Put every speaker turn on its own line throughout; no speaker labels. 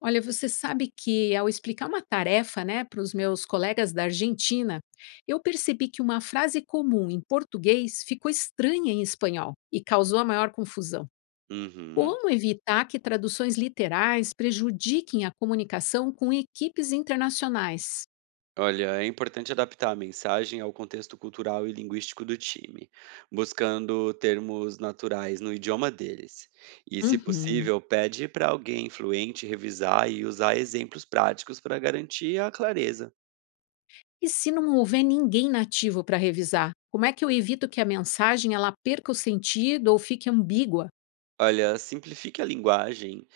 Olha, você sabe que ao explicar uma tarefa, né, para os meus colegas da Argentina, eu percebi que uma frase comum em português ficou estranha em espanhol e causou a maior confusão.
Uhum.
Como evitar que traduções literais prejudiquem a comunicação com equipes internacionais?
Olha, é importante adaptar a mensagem ao contexto cultural e linguístico do time, buscando termos naturais no idioma deles. E, se
Uhum.
possível, pede para alguém fluente revisar e usar exemplos práticos para garantir a clareza.
E se não houver ninguém nativo para revisar? Como é que eu evito que a mensagem ela perca o sentido ou fique ambígua?
Olha, simplifique a linguagem.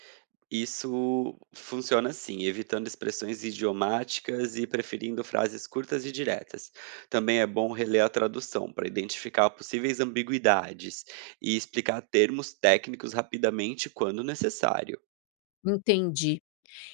Isso funciona assim, evitando expressões idiomáticas e preferindo frases curtas e diretas. Também é bom reler a tradução para identificar possíveis ambiguidades e explicar termos técnicos rapidamente quando necessário.
Entendi.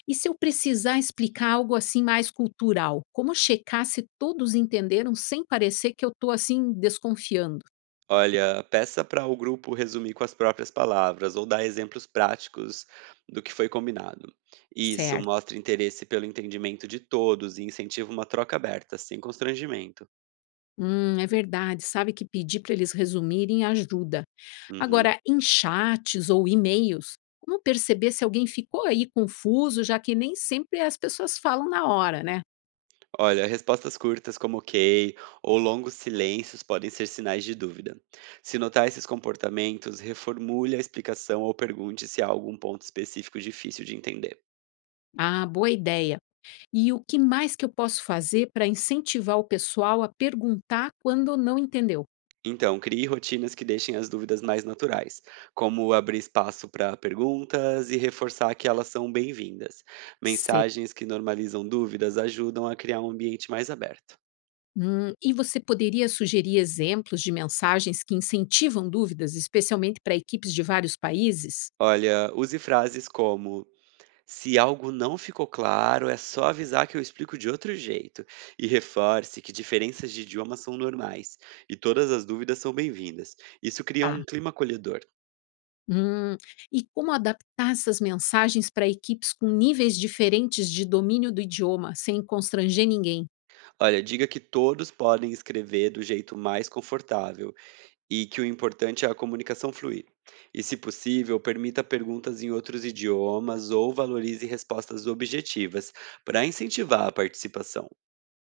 E se eu precisar explicar algo assim mais cultural, como checar se todos entenderam sem parecer que eu estou assim desconfiando?
Olha, peça para o grupo resumir com as próprias palavras ou dar exemplos práticos do que foi combinado. Isso
Certo.
mostra interesse pelo entendimento de todos e incentiva uma troca aberta, sem constrangimento.
É verdade, sabe que pedir para eles resumirem ajuda.
Uhum.
Agora, em chats ou e-mails, como perceber se alguém ficou aí confuso, já que nem sempre as pessoas falam na hora, né?
Olha, respostas curtas como ok ou longos silêncios podem ser sinais de dúvida. Se notar esses comportamentos, reformule a explicação ou pergunte se há algum ponto específico difícil de entender.
Ah, boa ideia. E o que mais que eu posso fazer para incentivar o pessoal a perguntar quando não entendeu?
Então, crie rotinas que deixem as dúvidas mais naturais, como abrir espaço para perguntas e reforçar que elas são bem-vindas.
Sei.
Mensagens que normalizam dúvidas ajudam a criar um ambiente mais aberto.
E você poderia sugerir exemplos de mensagens que incentivam dúvidas, especialmente para equipes de vários países?
Olha, use frases como: se algo não ficou claro, é só avisar que eu explico de outro jeito. E reforce que diferenças de idioma são normais e todas as dúvidas são bem-vindas. Isso cria um
Tá.
clima acolhedor.
Hum, e como adaptar essas mensagens para equipes com níveis diferentes de domínio do idioma, sem constranger ninguém?
Olha, diga que todos podem escrever do jeito mais confortável e que o importante é a comunicação fluir. E, se possível, permita perguntas em outros idiomas ou valorize respostas objetivas para incentivar a participação.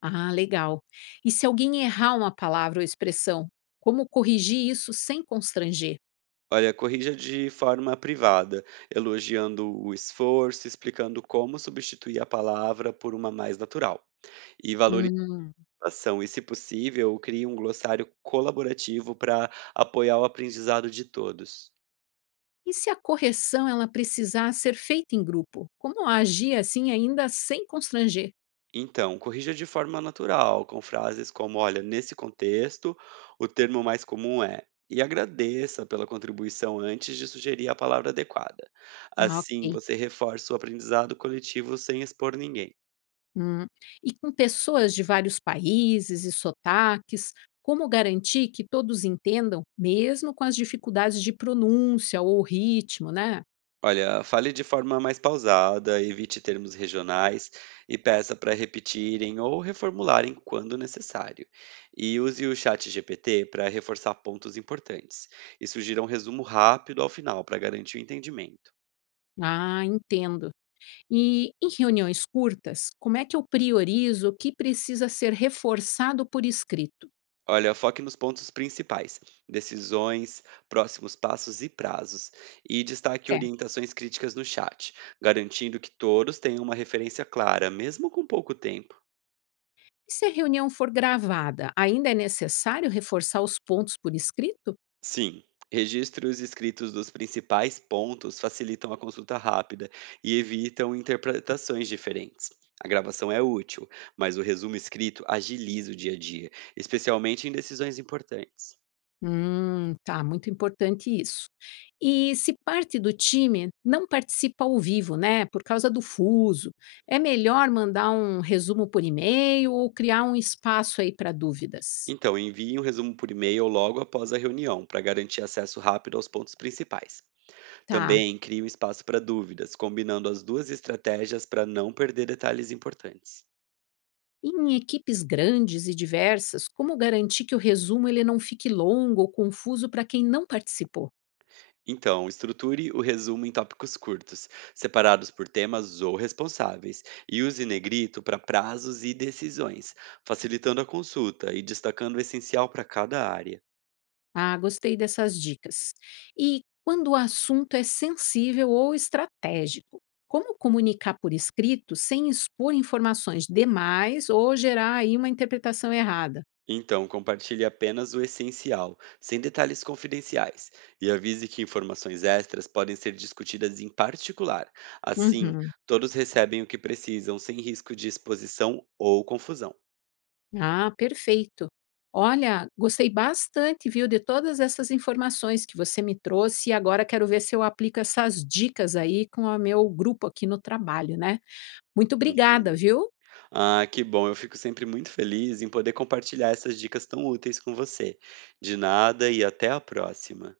Ah, legal. E se alguém errar uma palavra ou expressão, como corrigir isso sem constranger?
Olha, corrija de forma privada, elogiando o esforço, explicando como substituir a palavra por uma mais natural. E valorize
Hum.
a ação, e se possível, crie um glossário colaborativo para apoiar o aprendizado de todos.
E se a correção ela precisar ser feita em grupo? Como agir assim ainda sem constranger?
Então, corrija de forma natural, com frases como: olha, nesse contexto, o termo mais comum é. E agradeça pela contribuição antes de sugerir a palavra adequada.
Ah,
Assim,
ok.
você reforça o aprendizado coletivo sem expor ninguém.
Hum. E com pessoas de vários países e sotaques, como garantir que todos entendam, mesmo com as dificuldades de pronúncia ou ritmo, né?
Olha, fale de forma mais pausada, evite termos regionais e peça para repetirem ou reformularem quando necessário. E use o chat GPT para reforçar pontos importantes e sugira um resumo rápido ao final para garantir o entendimento.
Ah, entendo. E em reuniões curtas, como é que eu priorizo o que precisa ser reforçado por escrito?
Olha, foque nos pontos principais, decisões, próximos passos e prazos, e destaque
Certo.
orientações críticas no chat, garantindo que todos tenham uma referência clara, mesmo com pouco tempo.
E se a reunião for gravada, ainda é necessário reforçar os pontos por escrito?
Sim, registros escritos dos principais pontos facilitam a consulta rápida e evitam interpretações diferentes. A gravação é útil, mas o resumo escrito agiliza o dia a dia, especialmente em decisões importantes.
Tá, muito importante isso. E se parte do time não participa ao vivo, né, por causa do fuso, é melhor mandar um resumo por e-mail ou criar um espaço aí para dúvidas?
Então, envie um resumo por e-mail logo após a reunião, para garantir acesso rápido aos pontos principais.
Tá.
Também crie um espaço para dúvidas, combinando as duas estratégias para não perder detalhes importantes.
Em equipes grandes e diversas, como garantir que o resumo ele não fique longo ou confuso para quem não participou?
Então, estruture o resumo em tópicos curtos, separados por temas ou responsáveis, e use negrito para prazos e decisões, facilitando a consulta e destacando o essencial para cada área.
Ah, gostei dessas dicas. E quando o assunto é sensível ou estratégico, como comunicar por escrito sem expor informações demais ou gerar aí uma interpretação errada?
Então, compartilhe apenas o essencial, sem detalhes confidenciais, e avise que informações extras podem ser discutidas em particular. Assim,
Uhum.
todos recebem o que precisam, sem risco de exposição ou confusão.
Ah, perfeito. Olha, gostei bastante, viu, de todas essas informações que você me trouxe e agora quero ver se eu aplico essas dicas aí com o meu grupo aqui no trabalho, né? Muito obrigada,
Uhum.
viu?
Ah, que bom. Eu fico sempre muito feliz em poder compartilhar essas dicas tão úteis com você. De nada e até a próxima.